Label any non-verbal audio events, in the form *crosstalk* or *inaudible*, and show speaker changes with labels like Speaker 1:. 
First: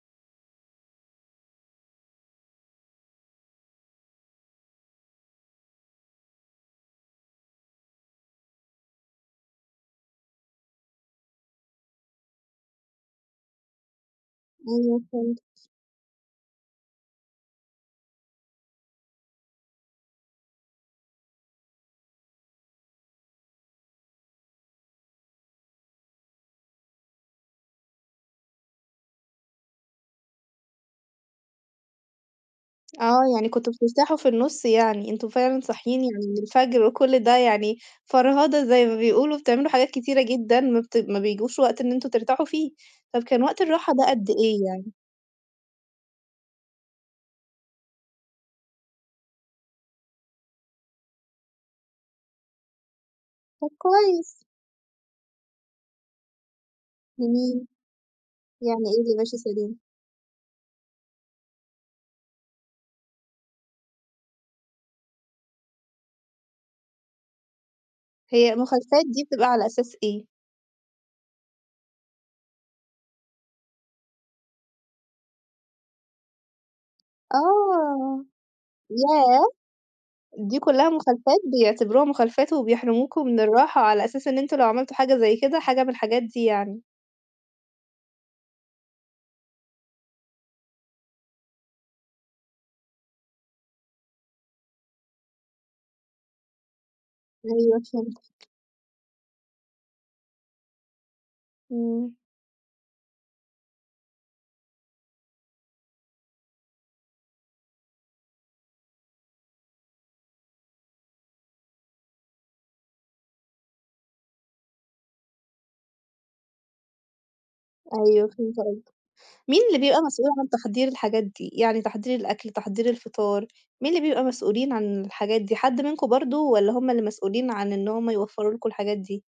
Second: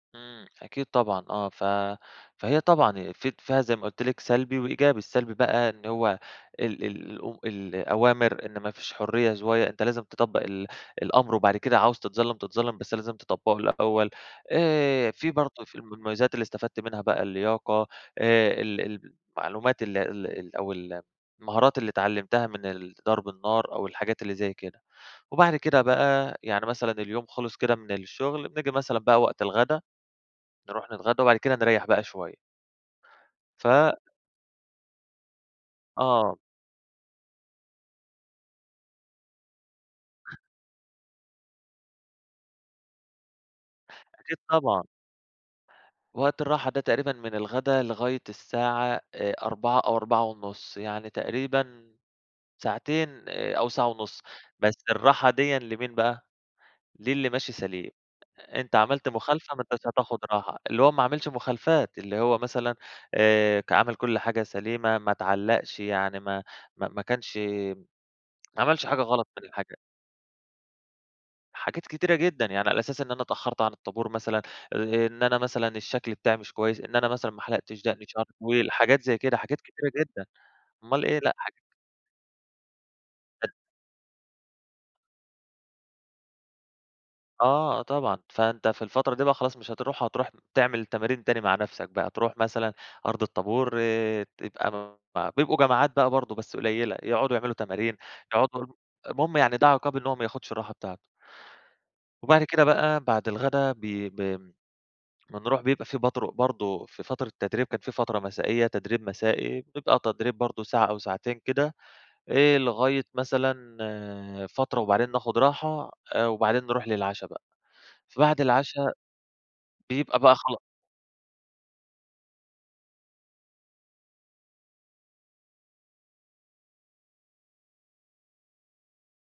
Speaker 1: إمم، أكيد طبعًا آه ف فهي طبعًا في ت فيها زي ما قُلت لِك سلبي وإيجابي، السلبي بقى إن هُو ال ال أم الأوامر إن ما فيش حُرية شوية أنت لازم تطَبّق ال الأمر، وبعد كده عاوز تتظلّم، تتظلّم بس لازم تطبّقه الأول،
Speaker 2: أيوه
Speaker 1: آآ في
Speaker 2: فهمت.
Speaker 1: برضه في ال من المميزات اللي استفدت منها بقى اللياقة آآ ال المعلومات ال ال أو ال المهارات اللي إتعلّمتها من الضرب النار أو الحاجات اللي زي كده، وبعد كده بقى يعني مثلًا اليوم خلص كده من الشغل، نيجي مثلًا بقى وقت الغدا، نروح نتغدى وبعد كده نريّح بقى شوية.
Speaker 2: آه يعني
Speaker 1: ف
Speaker 2: كُنتم بترتاحوا في النُص يعني، أنتم فعلًا صاحيين يعني
Speaker 1: آه.
Speaker 2: من الفجر وكلّ ده يعني فرهدة زي ما بيقولوا، بتعملوا حاجات كتيرة جدًا ما بت ما بيجوش وقت إن أنتم ترتاحوا فيه، طب كان وقت الراحة ده قد
Speaker 1: أكيد
Speaker 2: إيه
Speaker 1: طبعًا.
Speaker 2: يعني؟
Speaker 1: وقت الراحة ده تقريبًا من الغدا لغاية الساعة آآ 16:00 أو 16:30 يعني تقريبًا ساعتين، آآ أو
Speaker 2: طب
Speaker 1: ساعة ونُص،
Speaker 2: كويس.
Speaker 1: بس الراحة ديًا لمين بقى؟ لِلّي ماشي
Speaker 2: لمين.
Speaker 1: سليم، أنت
Speaker 2: يعني إيه
Speaker 1: عملت
Speaker 2: اللي ماشي
Speaker 1: مخالفة ما
Speaker 2: سليم؟
Speaker 1: انتاش هتاخُد راحة، اللي هو ما عملش مخالفات، اللي هو مثلًا آآ ك عمل كلّ حاجة سليمة ما اتعلّقش، يعني ما ما ما كانش
Speaker 2: هي
Speaker 1: ماعملش حاجة
Speaker 2: مخالفات دي
Speaker 1: غلط
Speaker 2: بتبقى
Speaker 1: من
Speaker 2: على
Speaker 1: الحاجة
Speaker 2: أساس إيه؟
Speaker 1: حاجات كتيرة جدًا، يعني على أساس إن أنا اتأخرت عن الطابور مثلًا، أ إن أنا مثلًا الشكل بتاعي مش كويس، إن أنا مثلًا ما حَلَقتش دَقني شعري
Speaker 2: آه،
Speaker 1: طويل، حاجات زي كده
Speaker 2: ياه!
Speaker 1: حاجات كتيرة جدًا،
Speaker 2: دي كلّها
Speaker 1: أُمّال إيه، لأ
Speaker 2: مخالفات،
Speaker 1: حاج
Speaker 2: بيعتبروها مخالفات؟ وبيحرموكوا من
Speaker 1: *unintelligible*
Speaker 2: الراحة على أساس إن أنت لو عملت حاجة زي كده، حاجة من الحاجات دي يعني.
Speaker 1: آه، آه طبعًا، فأنت في الفترة دي بقى خلاص مش هتروح، هتروح تعمل تمارين تاني مع نفْسك بقى، تروح مثلًا أرض الطابور آآ تبقى م بيبقوا جماعات بقى برضه بس قليّلة، يقعدوا يعملوا
Speaker 2: أيوه
Speaker 1: تمارين،
Speaker 2: فهمتك.
Speaker 1: يقعدوا يرو المُهم يعني ده عقاب إن هو ما ياخدش الراحة بتاعته.
Speaker 2: إمم.
Speaker 1: وبعد كده بقى، بعد الغدا بي ب بنروح بيبقى في برضه- برضه، في فترة التدريب كانت في فترة مسائية تدريب مسائي، بتبقى تدريب برضه ساعة أو ساعتين كده، إيه لغاية مثلًا آآ فترة وبعدين ناخد راحة، آآ وبعدين نروح للعشا بقى،
Speaker 2: أيوه
Speaker 1: فبعد
Speaker 2: فهمت قصدك.
Speaker 1: العشا
Speaker 2: مين اللي بيبقى
Speaker 1: بيبقى
Speaker 2: مسؤول
Speaker 1: بقى
Speaker 2: عن
Speaker 1: خلا
Speaker 2: تحضير الحاجات دي؟ يعني تحضير الأكل تحضير الفطار، مين اللي بيبقى مسؤولين عن الحاجات دي؟ حد منكم برضه، والّا هُم اللي مسؤولين عن إن هُم يوفروا لكم الحاجات دي؟